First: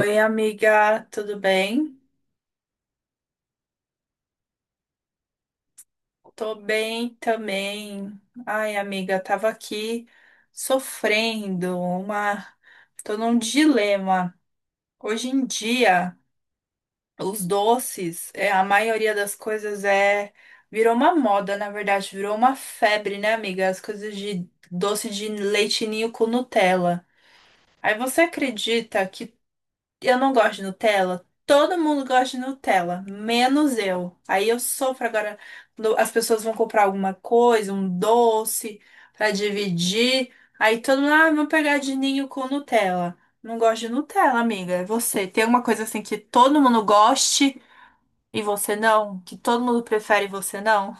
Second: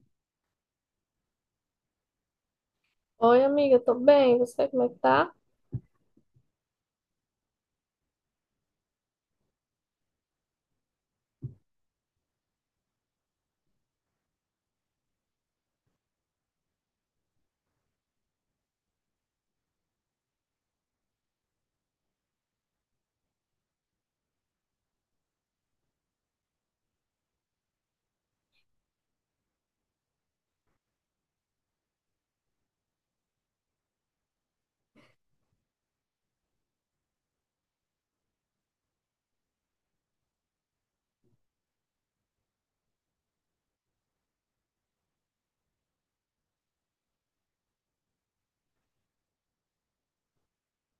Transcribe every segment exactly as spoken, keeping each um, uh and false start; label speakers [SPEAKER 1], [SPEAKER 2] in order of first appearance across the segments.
[SPEAKER 1] Oi, amiga, tudo bem?
[SPEAKER 2] Oi, amiga, tô bem. Você, como é que tá?
[SPEAKER 1] Tô bem também. Ai, amiga, tava aqui sofrendo uma. Tô num dilema. Hoje em dia, os doces, é, a maioria das coisas é. Virou uma moda, na verdade, virou uma febre, né, amiga? As coisas de doce de leite ninho com Nutella. Aí você acredita que eu não gosto de Nutella. Todo mundo gosta de Nutella, menos eu. Aí eu sofro agora. Quando as pessoas vão comprar alguma coisa, um doce pra dividir. Aí todo mundo, ah, vou pegar de ninho com Nutella. Não gosto de Nutella, amiga. É você. Tem alguma coisa assim que todo mundo goste e você não? Que todo mundo prefere e você não?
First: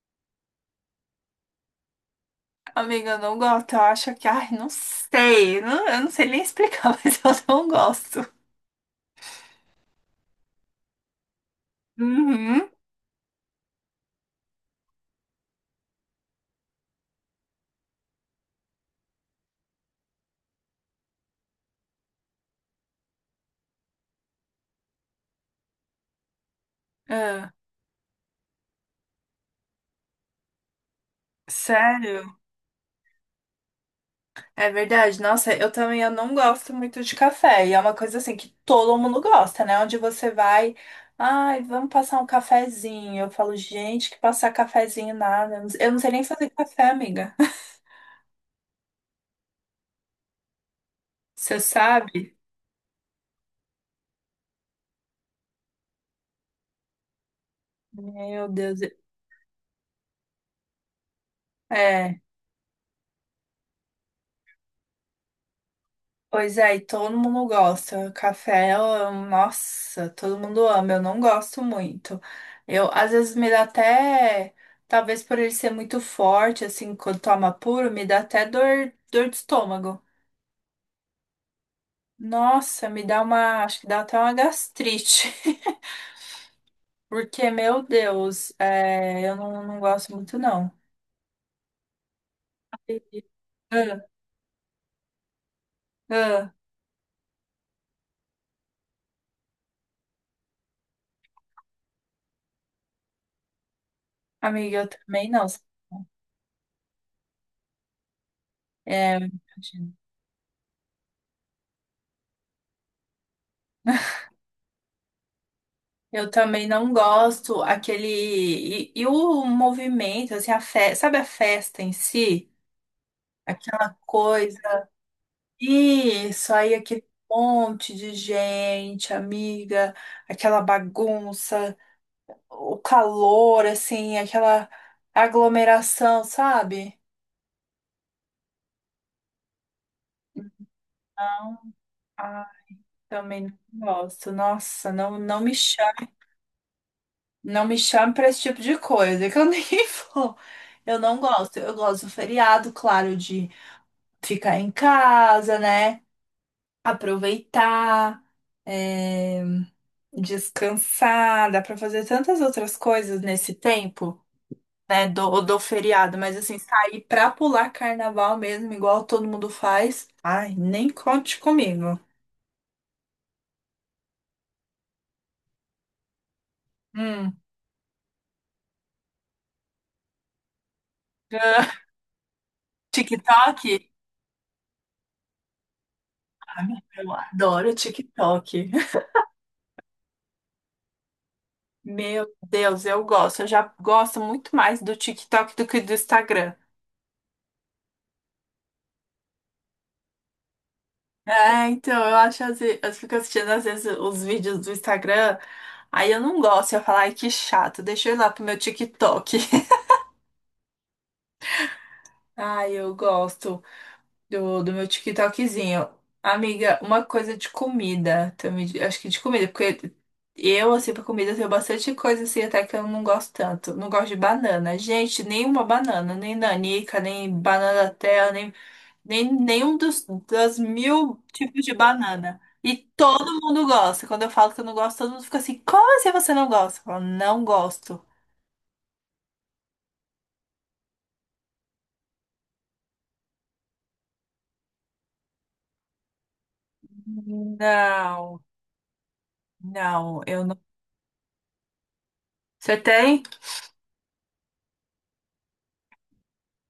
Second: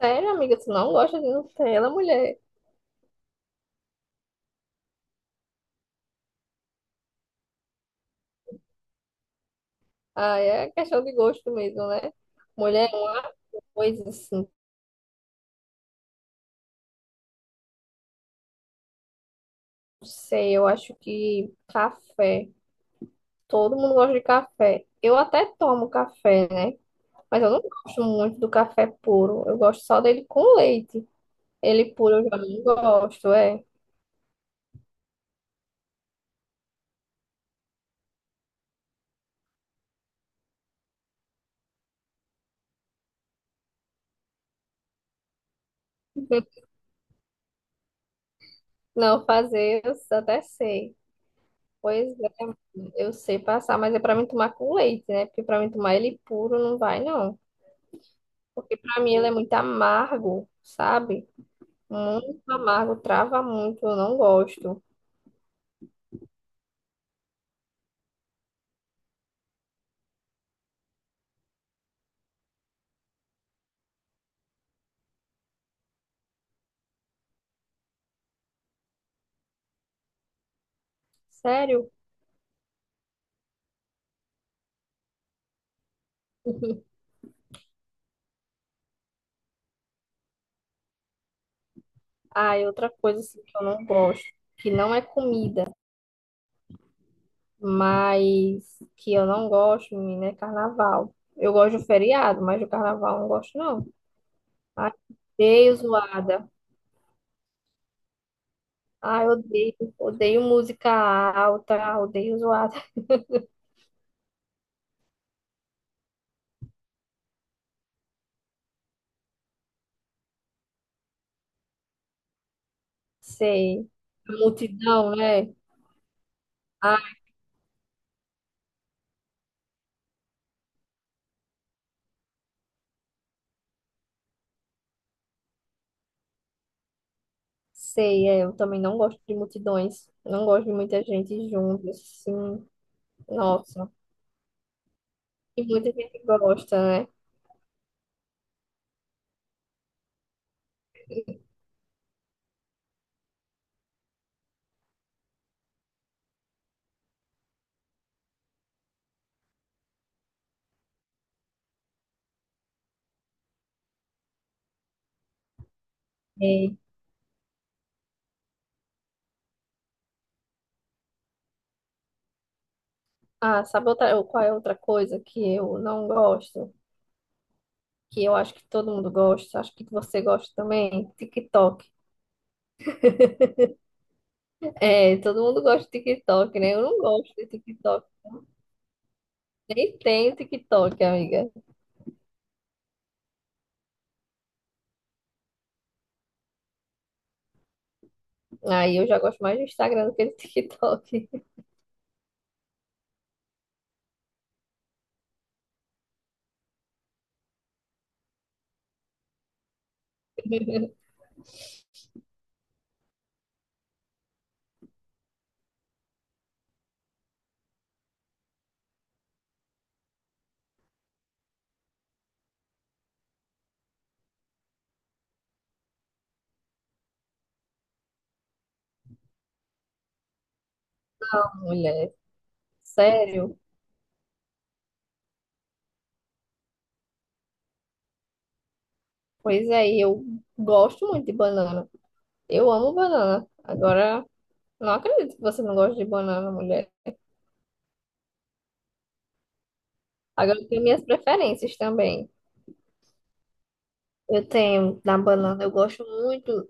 [SPEAKER 2] Sério, amiga, tu não gosta de Nutella, mulher?
[SPEAKER 1] Amiga, eu não gosto. Eu acho que, ai, não sei. Não- eu não sei nem explicar, mas eu não gosto.
[SPEAKER 2] Ah, é questão de gosto mesmo, né?
[SPEAKER 1] Uhum.
[SPEAKER 2] Mulher é uma coisa assim, não sei, eu acho que café. Todo mundo gosta de café. Eu até tomo café, né? Mas eu
[SPEAKER 1] Ah,
[SPEAKER 2] não gosto muito do café puro. Eu gosto só dele com leite. Ele puro eu já
[SPEAKER 1] sério?
[SPEAKER 2] não gosto, é.
[SPEAKER 1] É verdade. Nossa, eu também eu não gosto muito de café. E é uma coisa assim que todo mundo gosta, né? Onde você vai, ai, vamos passar um cafezinho. Eu falo, gente, que passar cafezinho nada. Eu não eu não sei nem fazer café, amiga.
[SPEAKER 2] Não fazer, eu até sei.
[SPEAKER 1] Você
[SPEAKER 2] Pois
[SPEAKER 1] sabe?
[SPEAKER 2] é, eu sei passar, mas é pra mim tomar com leite, né? Porque pra mim tomar ele puro não vai, não.
[SPEAKER 1] Meu
[SPEAKER 2] Porque
[SPEAKER 1] Deus.
[SPEAKER 2] pra mim ele é muito amargo, sabe?
[SPEAKER 1] É.
[SPEAKER 2] Muito amargo, trava muito, eu não gosto.
[SPEAKER 1] Pois é, e todo mundo gosta. Café, eu- nossa, todo mundo ama. Eu não gosto muito. Eu, às vezes, me dá até. Talvez por ele ser muito forte, assim, quando toma puro, me dá até dor, dor de estômago.
[SPEAKER 2] Sério?
[SPEAKER 1] Nossa, me dá uma. Acho que dá até uma gastrite. Porque, meu Deus, é, eu não, não gosto muito, não.
[SPEAKER 2] Ah, e outra coisa
[SPEAKER 1] Entendi.
[SPEAKER 2] assim, que eu não
[SPEAKER 1] Ah,
[SPEAKER 2] gosto, que não é comida,
[SPEAKER 1] ah.
[SPEAKER 2] mas que eu não gosto, menina, é carnaval. Eu gosto do feriado, mas do carnaval eu não gosto, não.
[SPEAKER 1] Amiga, eu
[SPEAKER 2] Ai,
[SPEAKER 1] também não.
[SPEAKER 2] odeio zoada.
[SPEAKER 1] É,
[SPEAKER 2] Ai, odeio,
[SPEAKER 1] imagino.
[SPEAKER 2] odeio música alta, odeio zoada.
[SPEAKER 1] Eu também não gosto aquele. E, e o movimento, assim, a fe... sabe a festa em si?
[SPEAKER 2] Sei.
[SPEAKER 1] Aquela coisa.
[SPEAKER 2] Multidão, né?
[SPEAKER 1] Isso, aí
[SPEAKER 2] Ah,
[SPEAKER 1] aquele monte de gente, amiga, aquela bagunça. O calor, assim, aquela aglomeração, sabe?
[SPEAKER 2] sei, é, eu também não gosto de multidões. Não gosto de muita gente
[SPEAKER 1] Não,
[SPEAKER 2] junto,
[SPEAKER 1] ah,
[SPEAKER 2] assim.
[SPEAKER 1] também não
[SPEAKER 2] Nossa.
[SPEAKER 1] gosto. Nossa, não, não me
[SPEAKER 2] E muita
[SPEAKER 1] chame,
[SPEAKER 2] gente gosta, né?
[SPEAKER 1] não me chame para esse tipo de coisa, que eu nem vou. Eu não gosto. Eu gosto do feriado, claro, de ficar em casa, né? Aproveitar, é, descansar. Dá para fazer tantas outras coisas nesse tempo. Né, do, do feriado, mas assim,
[SPEAKER 2] E-
[SPEAKER 1] sair pra pular carnaval mesmo, igual todo mundo faz, ai, nem conte comigo.
[SPEAKER 2] ah, sabe outra, qual é outra coisa que eu não gosto?
[SPEAKER 1] Hum.
[SPEAKER 2] Que eu acho que todo mundo gosta, acho que você gosta também, TikTok.
[SPEAKER 1] TikTok?
[SPEAKER 2] É, todo mundo gosta de TikTok,
[SPEAKER 1] Ai,
[SPEAKER 2] né? Eu não
[SPEAKER 1] eu
[SPEAKER 2] gosto de
[SPEAKER 1] adoro
[SPEAKER 2] TikTok.
[SPEAKER 1] TikTok.
[SPEAKER 2] Nem tenho TikTok, amiga.
[SPEAKER 1] Meu Deus, eu gosto. Eu já gosto muito mais do TikTok do que do Instagram.
[SPEAKER 2] Aí eu já gosto mais do Instagram do que do TikTok.
[SPEAKER 1] É, então, eu acho às as, eu fico assistindo às vezes os vídeos do Instagram, aí eu não gosto, eu falo, ai, que chato, deixa eu ir lá pro meu TikTok. Ai, eu gosto do, do meu TikTokzinho. Amiga, uma coisa de comida também, de- acho que de comida, porque eu, assim, pra comida eu tenho bastante coisa, assim, até que eu não gosto tanto. Não gosto de banana. Gente, nenhuma banana, nem nanica, nem banana da terra, nem, nem nenhum dos, das mil tipos de
[SPEAKER 2] Mulher,
[SPEAKER 1] banana. E todo
[SPEAKER 2] sério?
[SPEAKER 1] mundo gosta. Quando eu falo que eu não gosto, todo mundo fica assim, como assim você não gosta? Eu falo, não gosto.
[SPEAKER 2] Pois é, e eu gosto muito de banana. Eu amo banana. Agora, não acredito que você não gosta de banana, mulher.
[SPEAKER 1] Não, não, eu não.
[SPEAKER 2] Agora eu tenho minhas preferências também.
[SPEAKER 1] Você tem?
[SPEAKER 2] Eu tenho da banana, eu gosto muito,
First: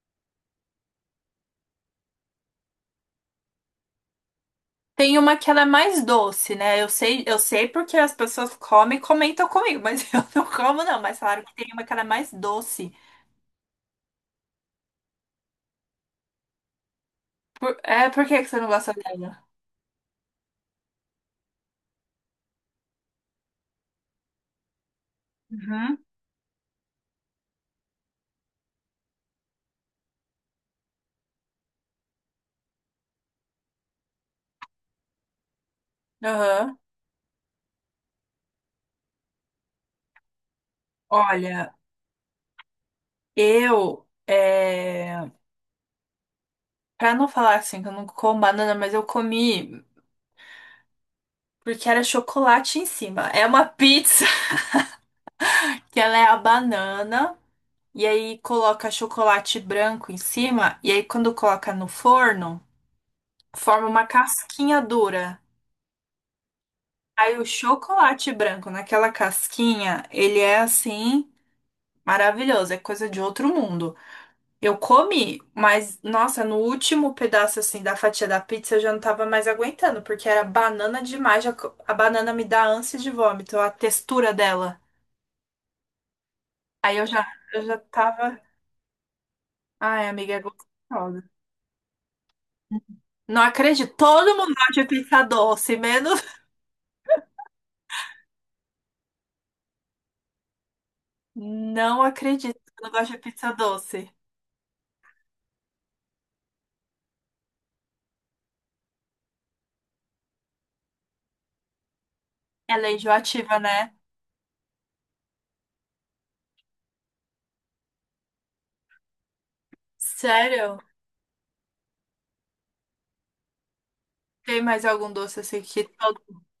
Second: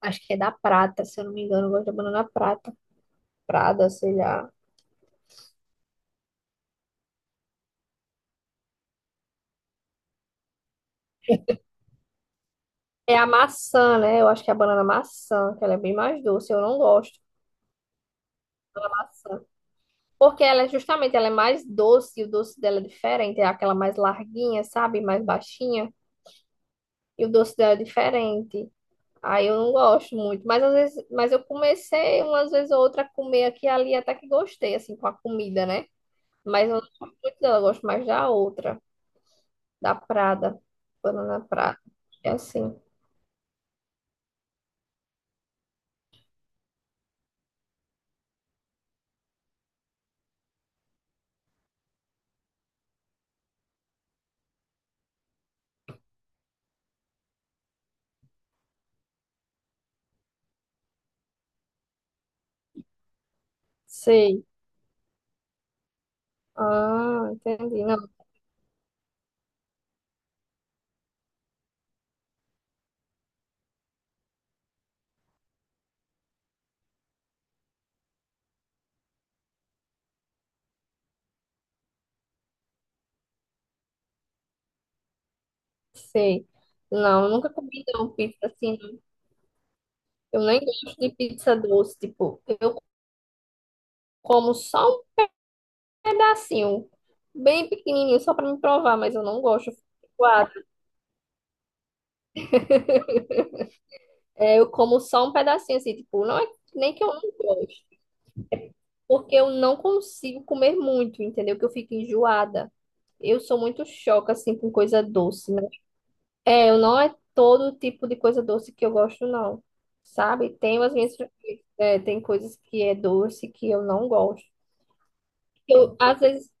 [SPEAKER 2] acho que é da prata, se eu não me engano, eu gosto da banana prata, prada, sei lá.
[SPEAKER 1] Tem uma que ela é mais doce, né? Eu sei, eu sei porque as pessoas comem e comentam comigo, mas eu não como, não. Mas falaram que tem uma que ela é mais doce.
[SPEAKER 2] É a maçã, né? Eu acho que é a banana maçã, que ela é bem mais doce, eu não gosto
[SPEAKER 1] Por- é, por que que você não
[SPEAKER 2] da
[SPEAKER 1] gosta
[SPEAKER 2] maçã.
[SPEAKER 1] dela?
[SPEAKER 2] Porque ela é justamente, ela é mais doce, e o doce dela é diferente, é aquela mais larguinha, sabe? Mais baixinha,
[SPEAKER 1] Uhum.
[SPEAKER 2] e o doce dela é diferente. Aí eu não gosto muito, mas às vezes, mas eu comecei umas vezes ou outra a comer aqui e ali, até que gostei, assim, com a comida, né? Mas eu
[SPEAKER 1] Aham.
[SPEAKER 2] não gosto muito dela, eu gosto mais da outra. Da Prada, banana
[SPEAKER 1] Olha,
[SPEAKER 2] Prada. É assim.
[SPEAKER 1] eu. É... Pra não falar assim que eu não como banana, mas eu comi porque era chocolate em cima. É uma pizza que ela é a banana. E aí coloca chocolate branco em cima. E aí quando coloca no forno, forma uma
[SPEAKER 2] Sei.
[SPEAKER 1] casquinha dura.
[SPEAKER 2] Ah,
[SPEAKER 1] Aí o
[SPEAKER 2] entendi. Não,
[SPEAKER 1] chocolate branco naquela casquinha, ele é assim maravilhoso, é coisa de outro mundo. Eu comi, mas nossa, no último pedaço assim da fatia da pizza eu já não tava mais aguentando, porque era banana demais, já co- a banana me dá ânsia de vômito, a textura dela.
[SPEAKER 2] sei.
[SPEAKER 1] Aí eu já
[SPEAKER 2] Não, nunca
[SPEAKER 1] eu já
[SPEAKER 2] comi não,
[SPEAKER 1] tava,
[SPEAKER 2] pizza assim. Não.
[SPEAKER 1] ai, amiga, é
[SPEAKER 2] Eu nem gosto de
[SPEAKER 1] gostosa.
[SPEAKER 2] pizza doce. Tipo, eu
[SPEAKER 1] Não acredito, todo
[SPEAKER 2] como
[SPEAKER 1] mundo gosta de
[SPEAKER 2] só um
[SPEAKER 1] pizza doce, menos
[SPEAKER 2] pedacinho, bem pequenininho, só pra me provar, mas eu não gosto. Eu fico enjoada.
[SPEAKER 1] não acredito que eu não gosto de pizza doce.
[SPEAKER 2] É, eu como só um pedacinho, assim, tipo, não é nem que eu não gosto, porque eu não consigo comer muito, entendeu? Que eu fico enjoada.
[SPEAKER 1] Ela é
[SPEAKER 2] Eu sou
[SPEAKER 1] enjoativa,
[SPEAKER 2] muito
[SPEAKER 1] né?
[SPEAKER 2] choca, assim, com coisa doce. É, eu não é todo tipo de coisa doce que eu gosto, não. Sabe?
[SPEAKER 1] Sério?
[SPEAKER 2] Tem as minhas, é, tem coisas que é doce que eu não gosto.
[SPEAKER 1] Tem mais algum doce assim que
[SPEAKER 2] Eu, às
[SPEAKER 1] todo...
[SPEAKER 2] vezes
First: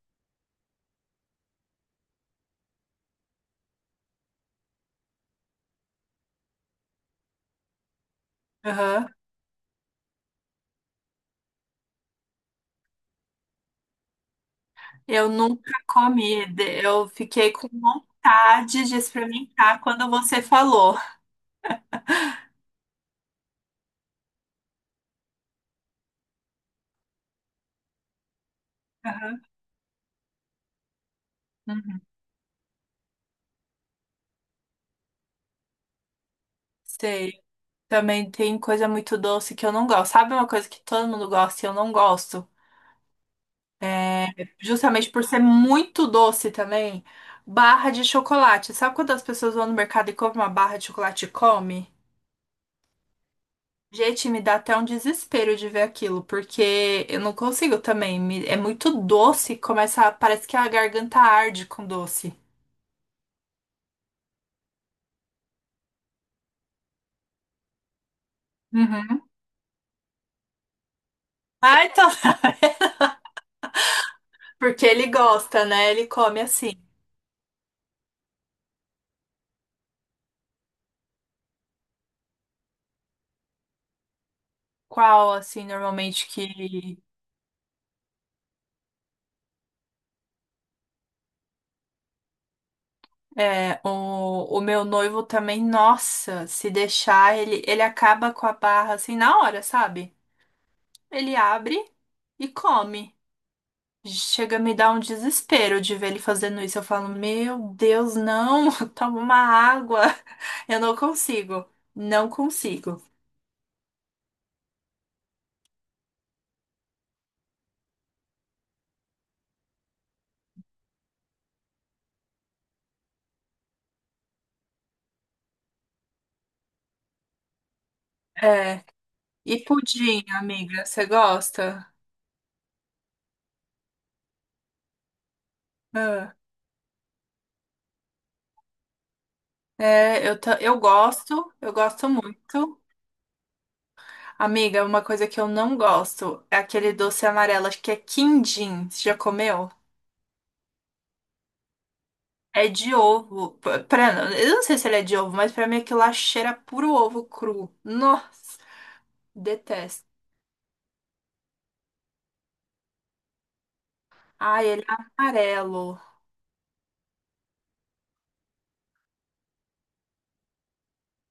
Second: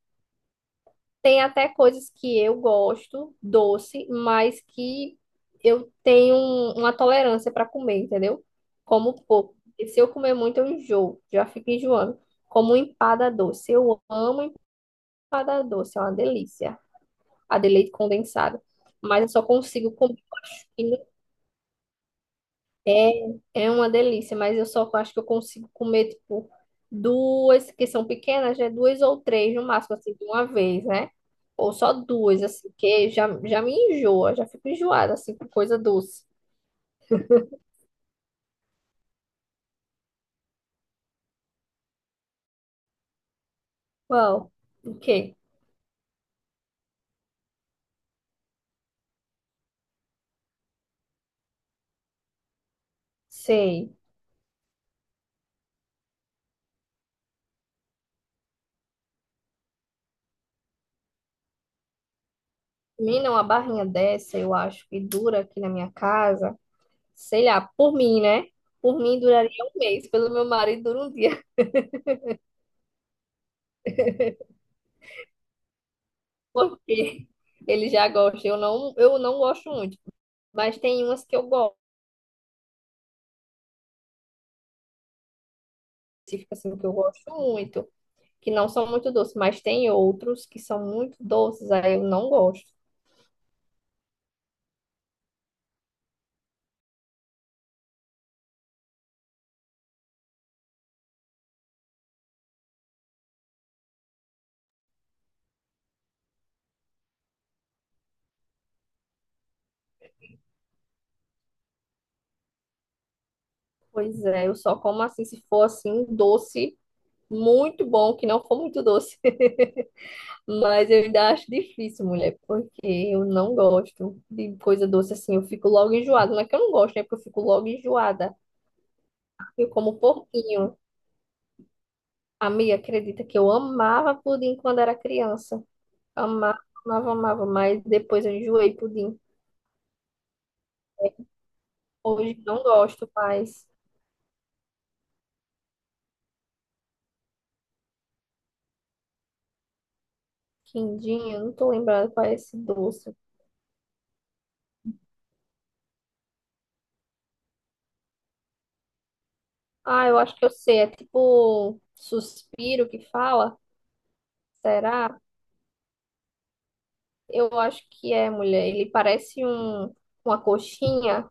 [SPEAKER 2] tem até coisas que eu gosto doce, mas que eu tenho um- uma tolerância para comer, entendeu?
[SPEAKER 1] Aham.
[SPEAKER 2] Como pouco. E se eu comer muito, eu enjoo, já fico enjoando. Como empada doce. Eu amo
[SPEAKER 1] Eu
[SPEAKER 2] empada
[SPEAKER 1] nunca
[SPEAKER 2] doce, é uma
[SPEAKER 1] comi.
[SPEAKER 2] delícia.
[SPEAKER 1] de- Eu fiquei
[SPEAKER 2] A
[SPEAKER 1] com
[SPEAKER 2] de leite condensado.
[SPEAKER 1] vontade de
[SPEAKER 2] Mas eu só
[SPEAKER 1] experimentar
[SPEAKER 2] consigo
[SPEAKER 1] quando
[SPEAKER 2] comer.
[SPEAKER 1] você falou.
[SPEAKER 2] É, é uma delícia, mas eu só acho que eu consigo comer, tipo, duas, que são pequenas, né? Duas ou
[SPEAKER 1] Aham.
[SPEAKER 2] três no máximo, assim, de uma vez, né? Ou só
[SPEAKER 1] Uhum.
[SPEAKER 2] duas, assim, que já, já me enjoa, já fico enjoada, assim, com coisa doce.
[SPEAKER 1] Sei. Também tem coisa muito doce que eu não gosto. Sabe uma coisa que todo mundo gosta e eu não gosto? É,
[SPEAKER 2] Qual? O
[SPEAKER 1] Justamente por
[SPEAKER 2] quê?
[SPEAKER 1] ser muito doce também. Barra de chocolate. Sabe quando as pessoas vão no mercado e compram uma barra de chocolate e come?
[SPEAKER 2] Sei.
[SPEAKER 1] Gente, me dá até um desespero de ver aquilo, porque eu não consigo também. me- É muito doce, começa, a- parece que a garganta arde com doce.
[SPEAKER 2] Menina, uma barrinha dessa, eu acho que dura aqui na minha casa, sei lá, por mim, né? Por mim
[SPEAKER 1] Uhum.
[SPEAKER 2] duraria um mês, pelo meu marido dura um dia,
[SPEAKER 1] Ah, então, porque ele gosta, né? Ele come assim.
[SPEAKER 2] porque ele já gosta. Eu não, eu não gosto muito, mas tem umas que eu gosto.
[SPEAKER 1] Qual, assim, normalmente que
[SPEAKER 2] Específico assim que eu gosto muito, que não são muito doces, mas tem outros que são muito doces, aí eu não gosto.
[SPEAKER 1] é o, o meu noivo também, nossa, se deixar, ele, ele acaba com a barra assim na hora, sabe? Ele abre e come. Chega a me dar um desespero de ver ele fazendo isso. Eu falo, meu Deus, não, toma uma água. Eu não consigo, não consigo.
[SPEAKER 2] Pois é, eu só como assim se for assim um doce muito bom, que não for muito doce. Mas eu ainda acho difícil, mulher, porque eu não gosto de coisa doce assim, eu fico logo enjoada. Não é que eu não gosto, né? Porque eu fico logo enjoada.
[SPEAKER 1] É. E
[SPEAKER 2] Eu como
[SPEAKER 1] pudim,
[SPEAKER 2] pouquinho.
[SPEAKER 1] amiga, você gosta?
[SPEAKER 2] A acredita que eu amava pudim quando era criança.
[SPEAKER 1] Ah,
[SPEAKER 2] Amava, amava, amava, mas depois eu enjoei pudim.
[SPEAKER 1] é, eu, ta- eu gosto, eu gosto
[SPEAKER 2] Hoje não
[SPEAKER 1] muito.
[SPEAKER 2] gosto mais.
[SPEAKER 1] Amiga, uma coisa que eu não gosto é aquele doce amarelo, acho que é quindim. Você já comeu?
[SPEAKER 2] Quindim, eu não tô lembrada qual é esse
[SPEAKER 1] É de
[SPEAKER 2] doce.
[SPEAKER 1] ovo. Pra, pra- eu não sei se ele é de ovo, mas pra mim aquilo lá cheira puro ovo cru. Nossa, detesto.
[SPEAKER 2] Ah, eu acho que eu sei. É tipo suspiro que fala?
[SPEAKER 1] Ai, ele é
[SPEAKER 2] Será?
[SPEAKER 1] amarelo.
[SPEAKER 2] Eu acho que é, mulher. Ele parece um, uma coxinha.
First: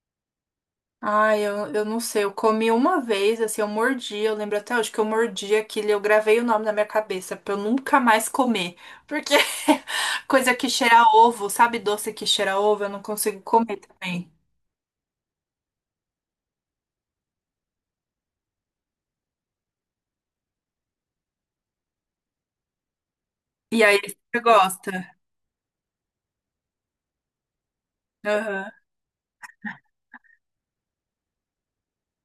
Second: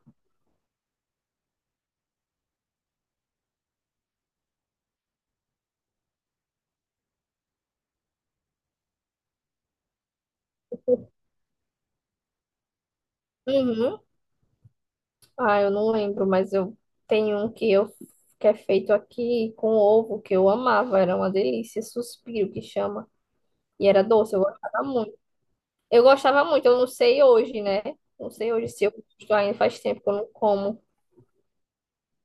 [SPEAKER 1] Ai, eu, eu não sei. Eu comi uma vez, assim, eu mordi. Eu lembro até hoje que eu mordi aquilo. e Eu gravei o nome na minha cabeça pra eu nunca mais comer. Porque coisa que cheira a ovo, sabe? Doce que cheira a ovo, eu não consigo comer
[SPEAKER 2] Uhum.
[SPEAKER 1] também.
[SPEAKER 2] Ah, eu não lembro, mas eu tenho um que eu que é feito aqui com ovo, que eu amava, era uma delícia, suspiro que chama.
[SPEAKER 1] E
[SPEAKER 2] E
[SPEAKER 1] aí,
[SPEAKER 2] era doce, eu
[SPEAKER 1] você
[SPEAKER 2] gostava muito.
[SPEAKER 1] gosta?
[SPEAKER 2] Eu gostava muito, eu não sei hoje, né? Não sei hoje
[SPEAKER 1] Aham.
[SPEAKER 2] se eu gosto ainda faz tempo que eu não como.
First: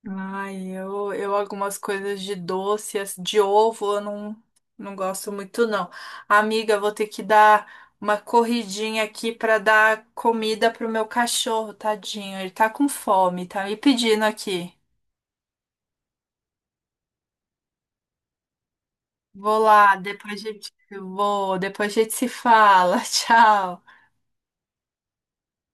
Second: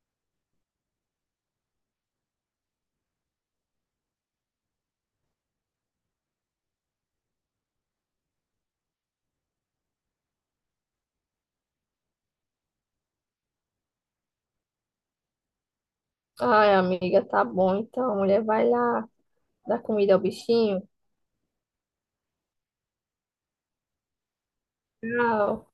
[SPEAKER 1] Ai, eu, eu algumas coisas de doce, as- de ovo, eu não, não gosto muito, não. Amiga, vou ter que dar uma corridinha aqui pra dar comida pro meu cachorro, tadinho. Ele tá com fome, tá me pedindo aqui.
[SPEAKER 2] Ai, amiga, tá bom. Então, a mulher vai lá
[SPEAKER 1] Vou
[SPEAKER 2] dar
[SPEAKER 1] lá,
[SPEAKER 2] comida ao
[SPEAKER 1] depois a gente,
[SPEAKER 2] bichinho.
[SPEAKER 1] vou, depois a gente se fala. Tchau.
[SPEAKER 2] Tchau.